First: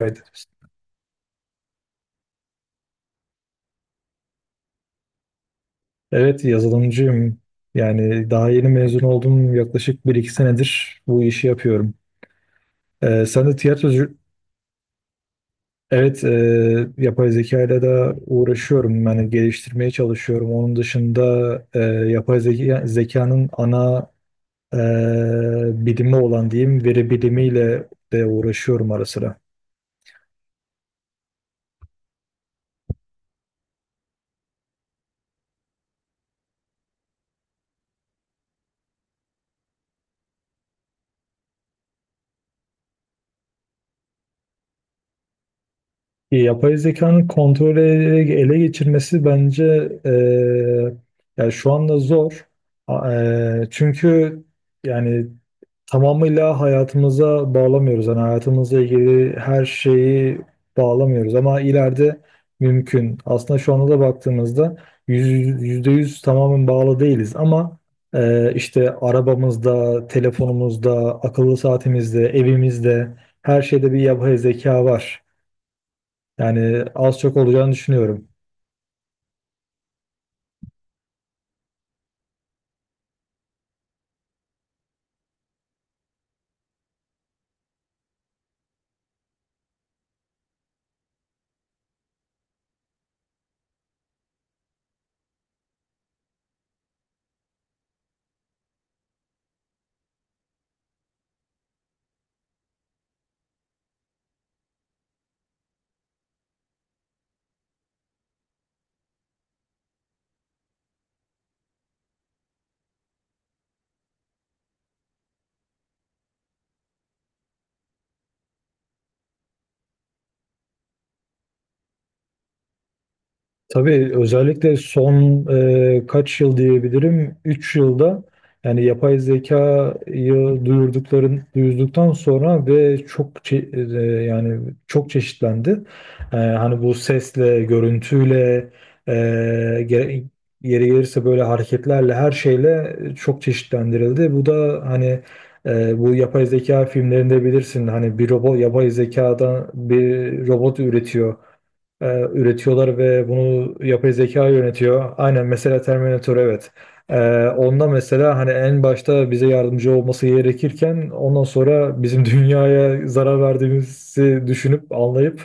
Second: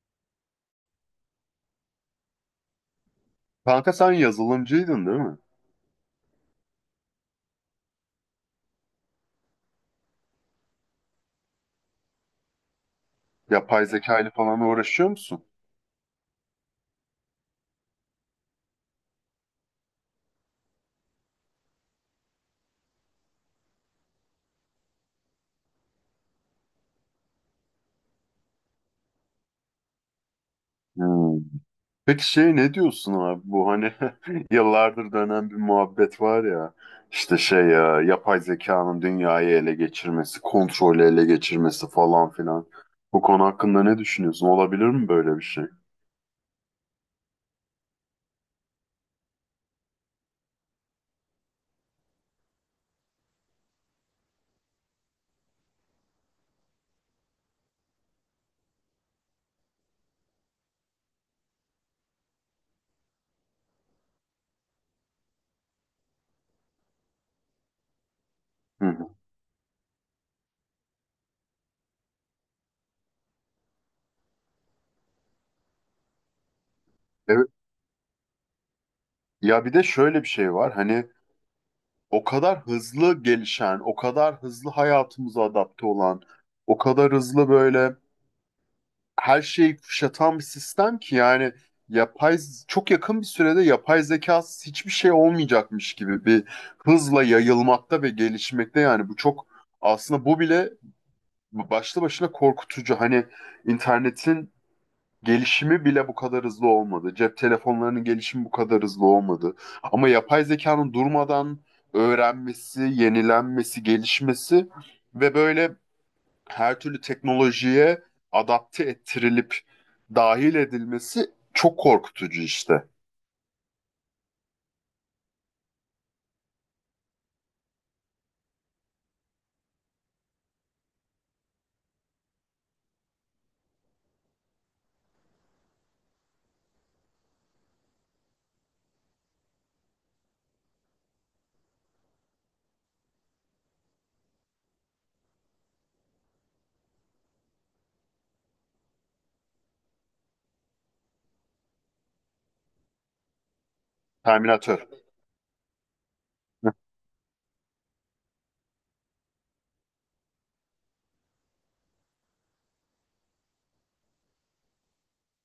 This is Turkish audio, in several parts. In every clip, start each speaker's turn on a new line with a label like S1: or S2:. S1: Evet.
S2: Kanka sen yazılımcıydın değil mi?
S1: Evet, yazılımcıyım. Yani daha yeni mezun oldum. Yaklaşık bir iki senedir bu işi yapıyorum. Sen de
S2: Yapay
S1: tiyatrocu...
S2: zeka ile falan uğraşıyor musun?
S1: Evet, yapay zeka ile de uğraşıyorum. Yani geliştirmeye çalışıyorum. Onun dışında e, yapay zeka, zekanın ana e, bilimi olan diyeyim, veri bilimiyle de uğraşıyorum ara sıra.
S2: Hmm. Peki ne diyorsun abi bu hani yıllardır dönen bir muhabbet var ya işte yapay zekanın dünyayı ele geçirmesi, kontrolü ele geçirmesi falan filan. Bu konu hakkında ne düşünüyorsun? Olabilir mi böyle bir şey?
S1: Yapay zekanın kontrolü ele geçirmesi bence eee yani şu anda zor. Çünkü yani tamamıyla hayatımıza bağlamıyoruz. Yani hayatımızla ilgili her şeyi bağlamıyoruz ama ileride mümkün. Aslında şu anda da baktığımızda yüzde yüz tamamen bağlı değiliz ama
S2: Hı
S1: işte
S2: hı.
S1: arabamızda, telefonumuzda, akıllı saatimizde, evimizde her şeyde bir yapay zeka var. Yani az çok
S2: Evet.
S1: olacağını düşünüyorum.
S2: Ya bir de şöyle bir şey var. Hani o kadar hızlı gelişen, o kadar hızlı hayatımıza adapte olan, o kadar hızlı böyle her şeyi kuşatan bir sistem ki yani yapay çok yakın bir sürede yapay zekasız hiçbir şey olmayacakmış gibi bir hızla yayılmakta ve gelişmekte. Yani bu çok, aslında bu bile başlı başına korkutucu. Hani internetin gelişimi bile bu kadar hızlı olmadı. Cep telefonlarının gelişimi bu kadar hızlı olmadı. Ama yapay zekanın durmadan öğrenmesi, yenilenmesi, gelişmesi ve böyle her türlü teknolojiye adapte ettirilip dahil edilmesi çok korkutucu işte.
S1: Tabii özellikle son kaç yıl diyebilirim, 3 yılda yani yapay zekayı duyurduktan sonra ve e, yani çok çeşitlendi. Hani bu sesle, görüntüyle, e, gere- yeri gelirse böyle hareketlerle her şeyle çok çeşitlendirildi. Bu da hani bu yapay zeka filmlerinde bilirsin, hani bir robot yapay zekadan bir robot e, üretiyorlar ve bunu yapay zeka
S2: Terminator.
S1: yönetiyor. Aynen, mesela Terminator, evet. E, Onda mesela hani en başta bize yardımcı olması gerekirken ondan sonra bizim dünyaya zarar verdiğimizi düşünüp anlayıp,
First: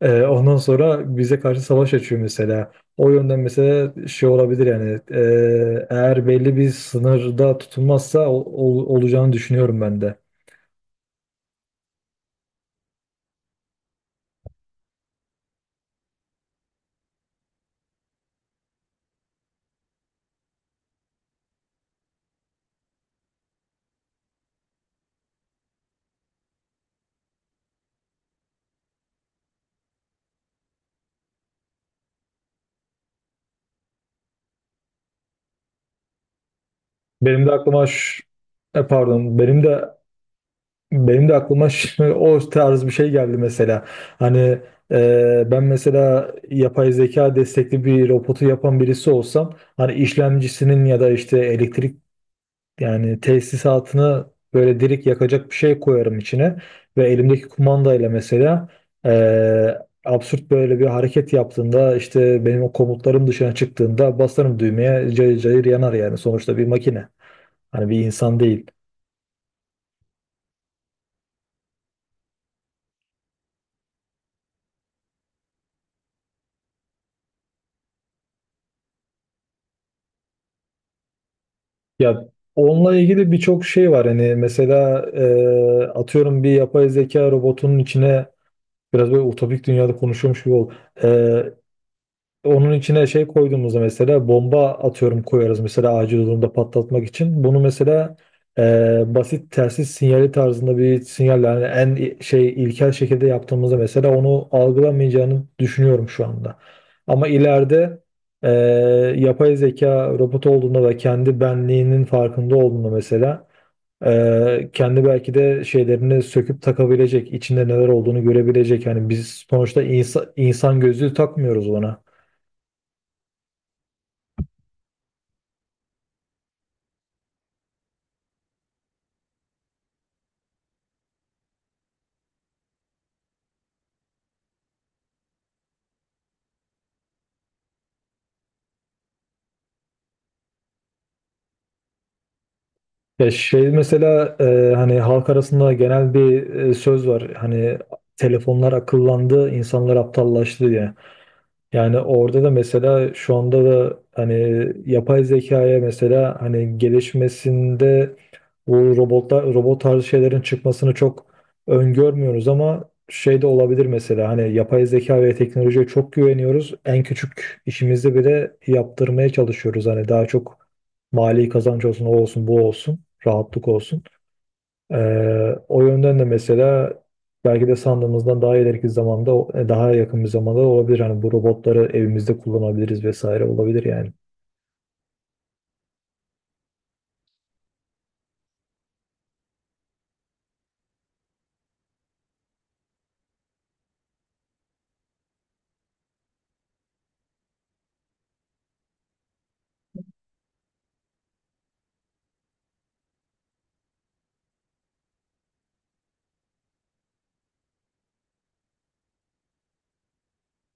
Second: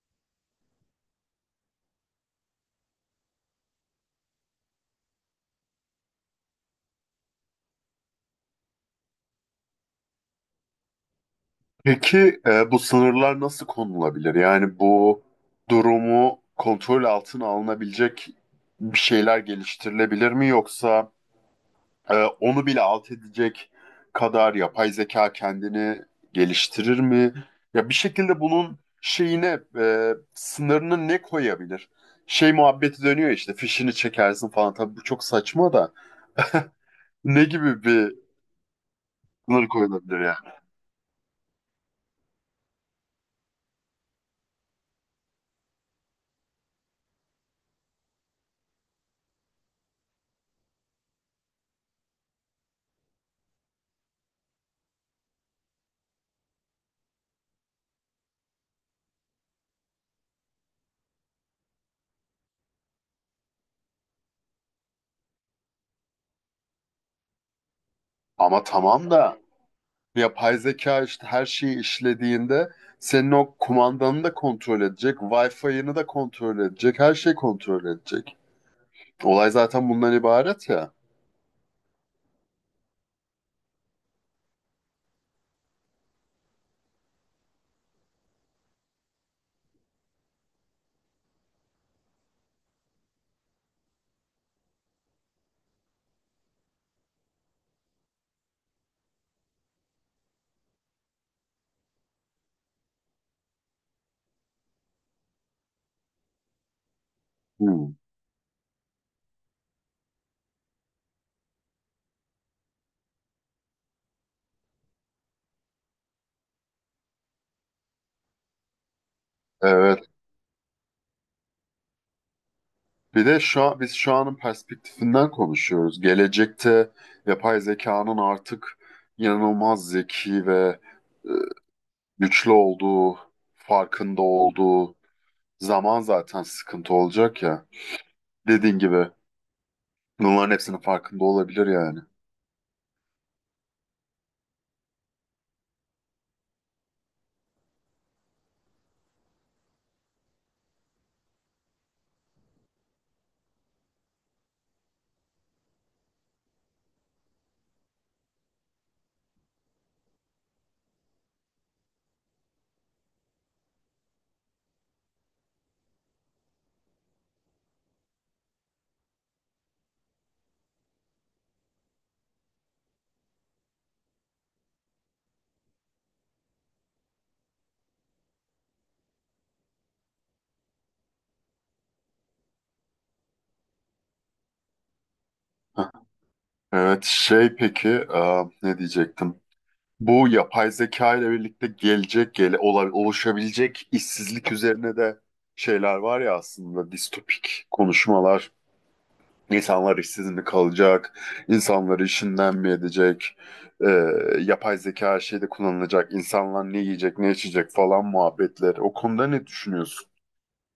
S1: ondan sonra bize karşı savaş açıyor mesela. O yönden mesela şey olabilir yani, eğer belli bir sınırda tutulmazsa olacağını düşünüyorum ben de.
S2: Peki bu sınırlar nasıl konulabilir? Yani bu durumu kontrol altına alınabilecek bir şeyler geliştirilebilir mi, yoksa Ee, onu bile alt edecek kadar yapay zeka kendini geliştirir mi? Ya bir şekilde bunun sınırını ne koyabilir? Şey muhabbeti dönüyor işte, fişini çekersin falan. Tabii bu çok saçma da ne
S1: Benim de
S2: gibi
S1: aklıma
S2: bir
S1: ş- benim
S2: sınır
S1: de
S2: koyulabilir ya?
S1: O tarz bir şey geldi mesela. Hani ben mesela yapay zeka destekli bir robotu yapan birisi olsam, hani işlemcisinin ya da işte elektrik yani tesisatını böyle direkt yakacak bir şey koyarım içine ve elimdeki kumandayla mesela eee, absürt böyle bir hareket yaptığında, işte benim o komutlarım dışına çıktığında basarım düğmeye, cayır cayır yanar. Yani sonuçta bir makine. Hani bir insan
S2: Ama
S1: değil.
S2: tamam da yapay zeka işte her şeyi işlediğinde senin o kumandanı da kontrol edecek, Wi-Fi'ını da kontrol edecek, her şeyi kontrol edecek. Olay zaten bundan ibaret ya.
S1: Ya, onunla ilgili birçok şey var. Hani mesela, atıyorum, bir yapay zeka robotunun içine, biraz böyle utopik dünyada konuşuyormuş gibi ol, Ee, onun içine şey koyduğumuzda mesela bomba, atıyorum, koyarız mesela acil durumda patlatmak için. Bunu mesela basit telsiz sinyali tarzında bir sinyal, yani en i- şey ilkel şekilde yaptığımızda mesela onu algılamayacağını düşünüyorum şu anda. Ama
S2: Hmm.
S1: ileride, e, yapay zeka robot olduğunda ve kendi benliğinin farkında olduğunda mesela kendi belki de şeylerini söküp takabilecek, içinde neler olduğunu görebilecek. Yani biz sonuçta
S2: Evet.
S1: insan gözlüğü takmıyoruz ona.
S2: Bir de şu an, biz şu anın perspektifinden konuşuyoruz. Gelecekte yapay zekanın artık inanılmaz zeki ve e, güçlü olduğu, farkında olduğu zaman zaten sıkıntı olacak ya. Dediğin gibi bunların hepsinin farkında olabilir yani.
S1: Ya şey mesela, hani halk arasında genel bir söz var. Hani telefonlar akıllandı, insanlar aptallaştı diye. Yani orada da mesela, şu anda da hani yapay zekaya mesela hani gelişmesinde bu robot tarzı şeylerin çıkmasını çok öngörmüyoruz ama şey de olabilir mesela. Hani yapay zeka ve teknolojiye çok güveniyoruz. En küçük işimizi bile yaptırmaya çalışıyoruz. Hani daha çok mali kazanç olsun, o olsun, bu olsun, rahatlık olsun. O yönden de mesela belki de sandığımızdan daha ileriki zamanda, daha yakın bir zamanda olabilir. Hani bu robotları evimizde kullanabiliriz vesaire, olabilir yani.
S2: Evet, şey peki ne diyecektim? Bu yapay zeka ile birlikte oluşabilecek işsizlik üzerine de şeyler var ya, aslında distopik konuşmalar. İnsanlar işsiz mi kalacak? İnsanları işinden mi edecek? Ee, Yapay zeka her şeyde kullanılacak. İnsanlar ne yiyecek, ne içecek falan muhabbetleri. O konuda ne düşünüyorsun?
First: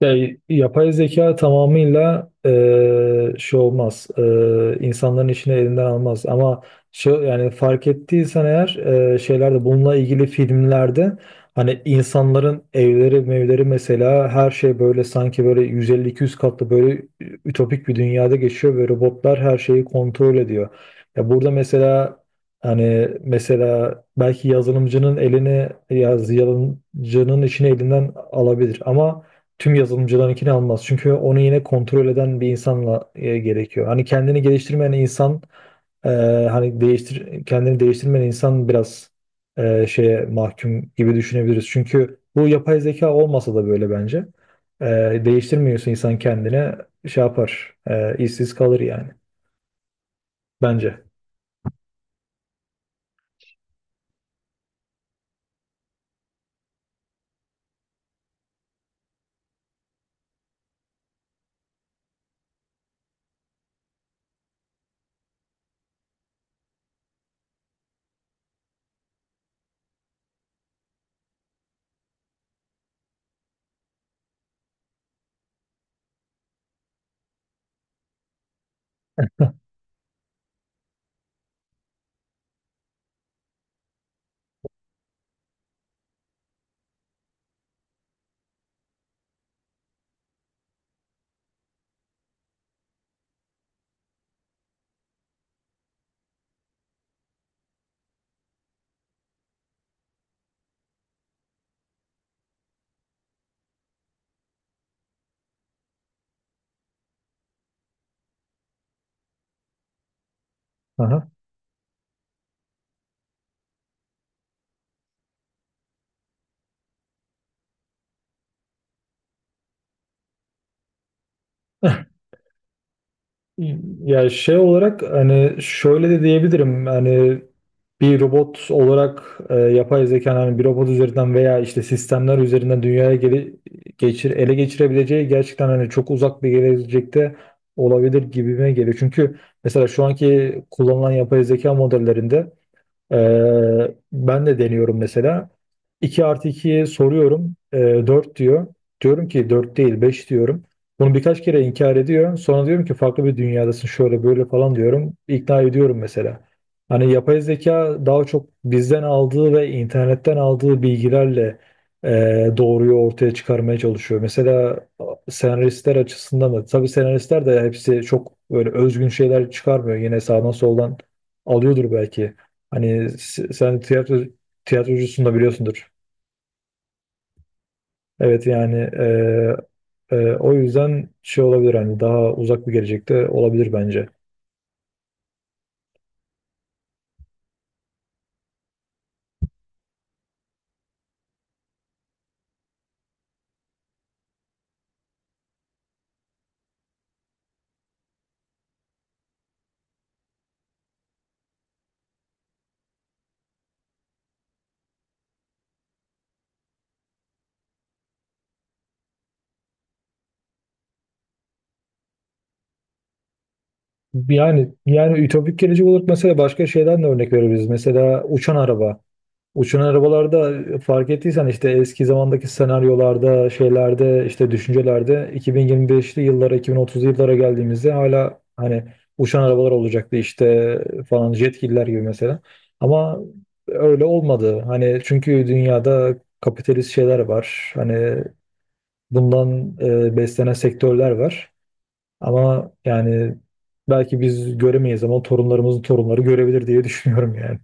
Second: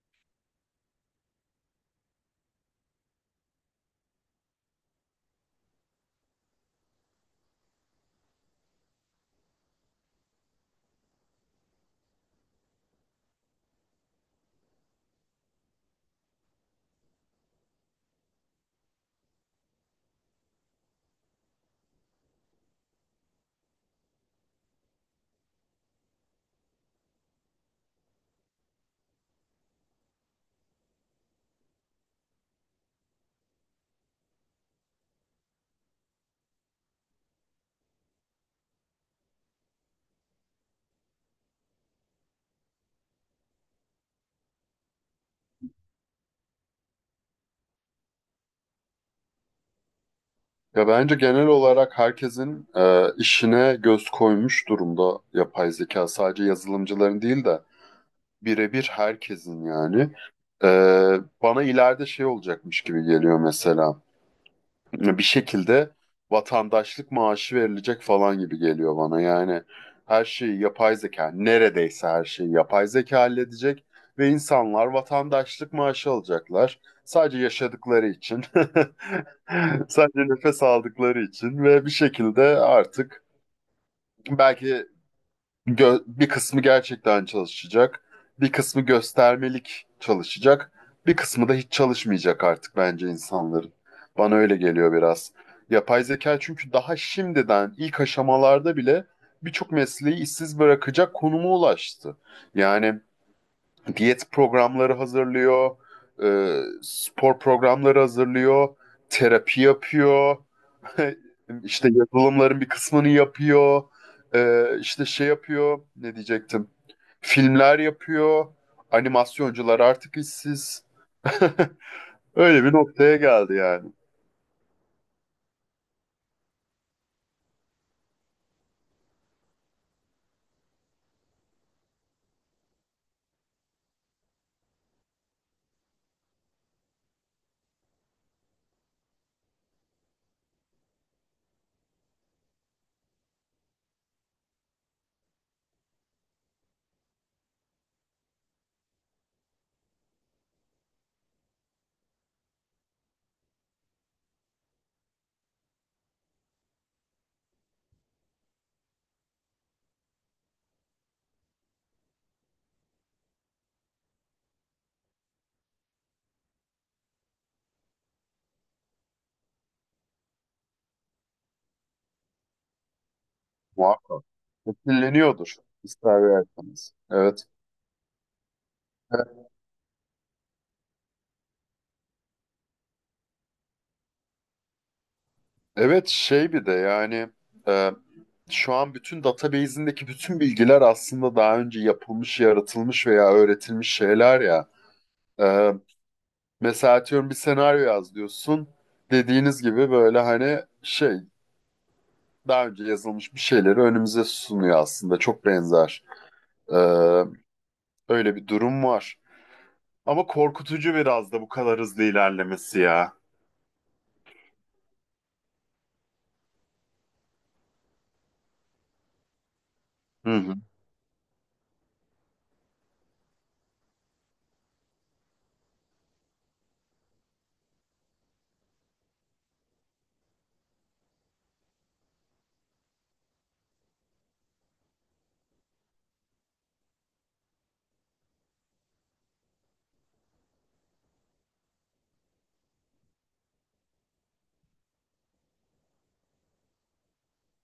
S1: Ya, yapay zeka tamamıyla şey olmaz. İnsanların işini elinden almaz. Ama şu, yani fark ettiysen eğer şeylerde, bununla ilgili filmlerde hani insanların evleri mevleri mesela, her şey böyle, sanki böyle 150 200 katlı böyle ütopik bir dünyada geçiyor ve robotlar her şeyi kontrol ediyor. Ya burada mesela hani mesela belki yazılımcının elini yaz yazılımcının işini elinden alabilir ama tüm yazılımcılarınkini almaz. Çünkü onu yine kontrol eden bir insanla, gerekiyor. Hani kendini geliştirmeyen insan, e, hani değiştir kendini değiştirmeyen insan biraz şeye mahkum gibi düşünebiliriz. Çünkü bu yapay zeka olmasa da böyle bence. E, Değiştirmiyorsa insan kendine, şey yapar. İşsiz kalır yani.
S2: Ya
S1: Bence.
S2: bence genel olarak herkesin işine göz koymuş durumda yapay zeka. Sadece yazılımcıların değil de birebir herkesin yani. Bana ileride şey olacakmış gibi geliyor mesela. Bir şekilde vatandaşlık maaşı verilecek falan gibi geliyor bana. Yani her şeyi yapay zeka, neredeyse her şeyi yapay zeka halledecek ve insanlar vatandaşlık maaşı alacaklar. Sadece yaşadıkları için, sadece nefes aldıkları için ve bir şekilde artık belki bir kısmı gerçekten çalışacak, bir kısmı göstermelik çalışacak, bir kısmı da hiç çalışmayacak artık bence insanların. Bana öyle geliyor biraz. Yapay zeka çünkü daha şimdiden ilk aşamalarda bile birçok mesleği işsiz bırakacak konuma ulaştı. Yani diyet programları hazırlıyor, spor programları hazırlıyor, terapi yapıyor.
S1: Aha.
S2: İşte yazılımların bir kısmını yapıyor. İşte şey yapıyor. Ne diyecektim? Filmler yapıyor. Animasyoncular artık işsiz. Öyle bir noktaya geldi yani.
S1: Ya şey olarak hani şöyle de diyebilirim, hani bir robot olarak, yapay zeka hani bir robot üzerinden veya işte sistemler üzerinden dünyaya ele geçirebileceği gerçekten hani çok uzak bir gelecekte olabilir gibime geliyor. Çünkü mesela şu anki kullanılan yapay zeka modellerinde ben de deniyorum mesela. 2 artı 2'ye soruyorum. 4 diyor. Diyorum ki 4 değil 5 diyorum. Bunu birkaç kere inkar ediyor. Sonra diyorum ki farklı bir dünyadasın, şöyle böyle falan diyorum. İkna ediyorum mesela. Hani yapay zeka daha çok bizden aldığı ve internetten aldığı bilgilerle e, doğruyu ortaya çıkarmaya çalışıyor. Mesela senaristler açısından da, tabii senaristler de hepsi çok böyle özgün şeyler çıkarmıyor. Yine sağdan soldan alıyordur belki. Sen
S2: Muhakkak.
S1: tiyatrocusun da,
S2: Etkileniyordur.
S1: biliyorsundur.
S2: İster verseniz. Evet.
S1: Evet yani, o yüzden şey olabilir, hani daha uzak bir gelecekte olabilir bence.
S2: Evet, bir de yani e, şu an bütün database'indeki bütün bilgiler aslında daha önce yapılmış, yaratılmış veya öğretilmiş şeyler ya. E, Mesela atıyorum bir senaryo yaz diyorsun. Dediğiniz gibi böyle daha önce yazılmış bir şeyleri önümüze sunuyor aslında. Çok benzer. Ee, Öyle bir durum var. Ama korkutucu biraz da bu kadar hızlı ilerlemesi ya.
S1: Yani, yani ütopik gelecek olarak mesela başka şeyden de örnek verebiliriz. Mesela uçan araba. Uçan
S2: Hı
S1: arabalarda
S2: hı.
S1: fark ettiysen, işte eski zamandaki senaryolarda, şeylerde, işte düşüncelerde 2025'li yıllara, 2030'lu yıllara geldiğimizde hala hani uçan arabalar olacaktı işte, falan, jetgiller gibi mesela. Ama öyle olmadı. Hani çünkü dünyada kapitalist şeyler var. Hani bundan beslenen sektörler var. Ama yani belki biz göremeyiz ama torunlarımızın torunları görebilir diye düşünüyorum yani.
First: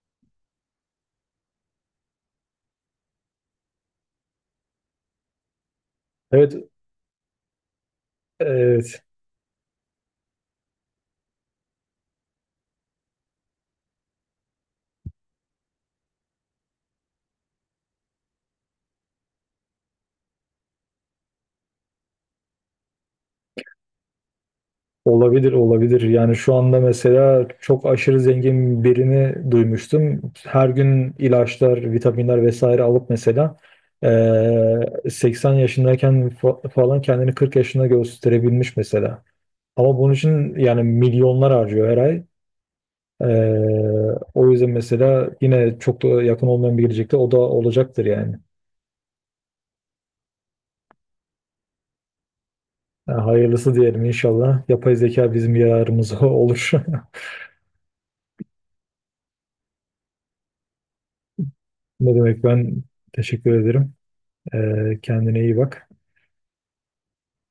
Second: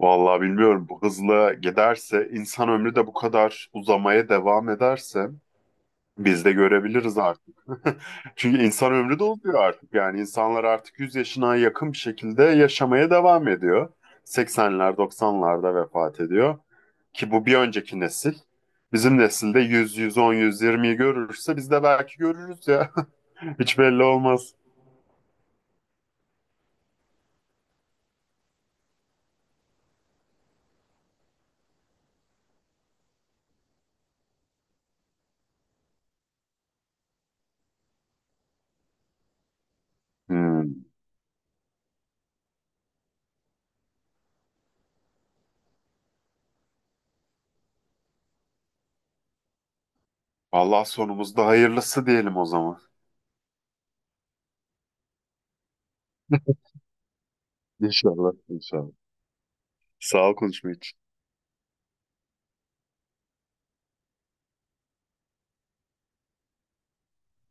S2: Vallahi bilmiyorum, bu hızla giderse, insan ömrü de bu kadar uzamaya devam ederse biz de
S1: Evet,
S2: görebiliriz artık. Çünkü insan
S1: evet.
S2: ömrü doluyor artık. Yani insanlar artık 100 yaşına yakın bir şekilde yaşamaya devam ediyor. Seksenler, doksanlarda vefat ediyor. Ki bu bir önceki nesil. Bizim nesilde yüz, 110, yüz 120'yi görürse biz de belki görürüz ya. Hiç belli olmaz.
S1: Olabilir, olabilir. Yani şu anda mesela çok aşırı zengin birini duymuştum. Her gün ilaçlar, vitaminler vesaire alıp mesela 80 yaşındayken falan kendini 40 yaşında gösterebilmiş mesela. Ama bunun için yani
S2: Hmm.
S1: milyonlar harcıyor her ay. O yüzden mesela yine çok da yakın olmayan bir gelecekte o da olacaktır yani.
S2: Allah sonumuzda hayırlısı diyelim o zaman.
S1: Yani hayırlısı diyelim inşallah. Yapay zeka bizim yararımıza olur.
S2: İnşallah, inşallah. Sağ ol konuşma için.
S1: Ne demek, ben teşekkür ederim. Kendine iyi bak.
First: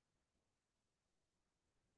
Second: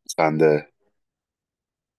S2: Sen de.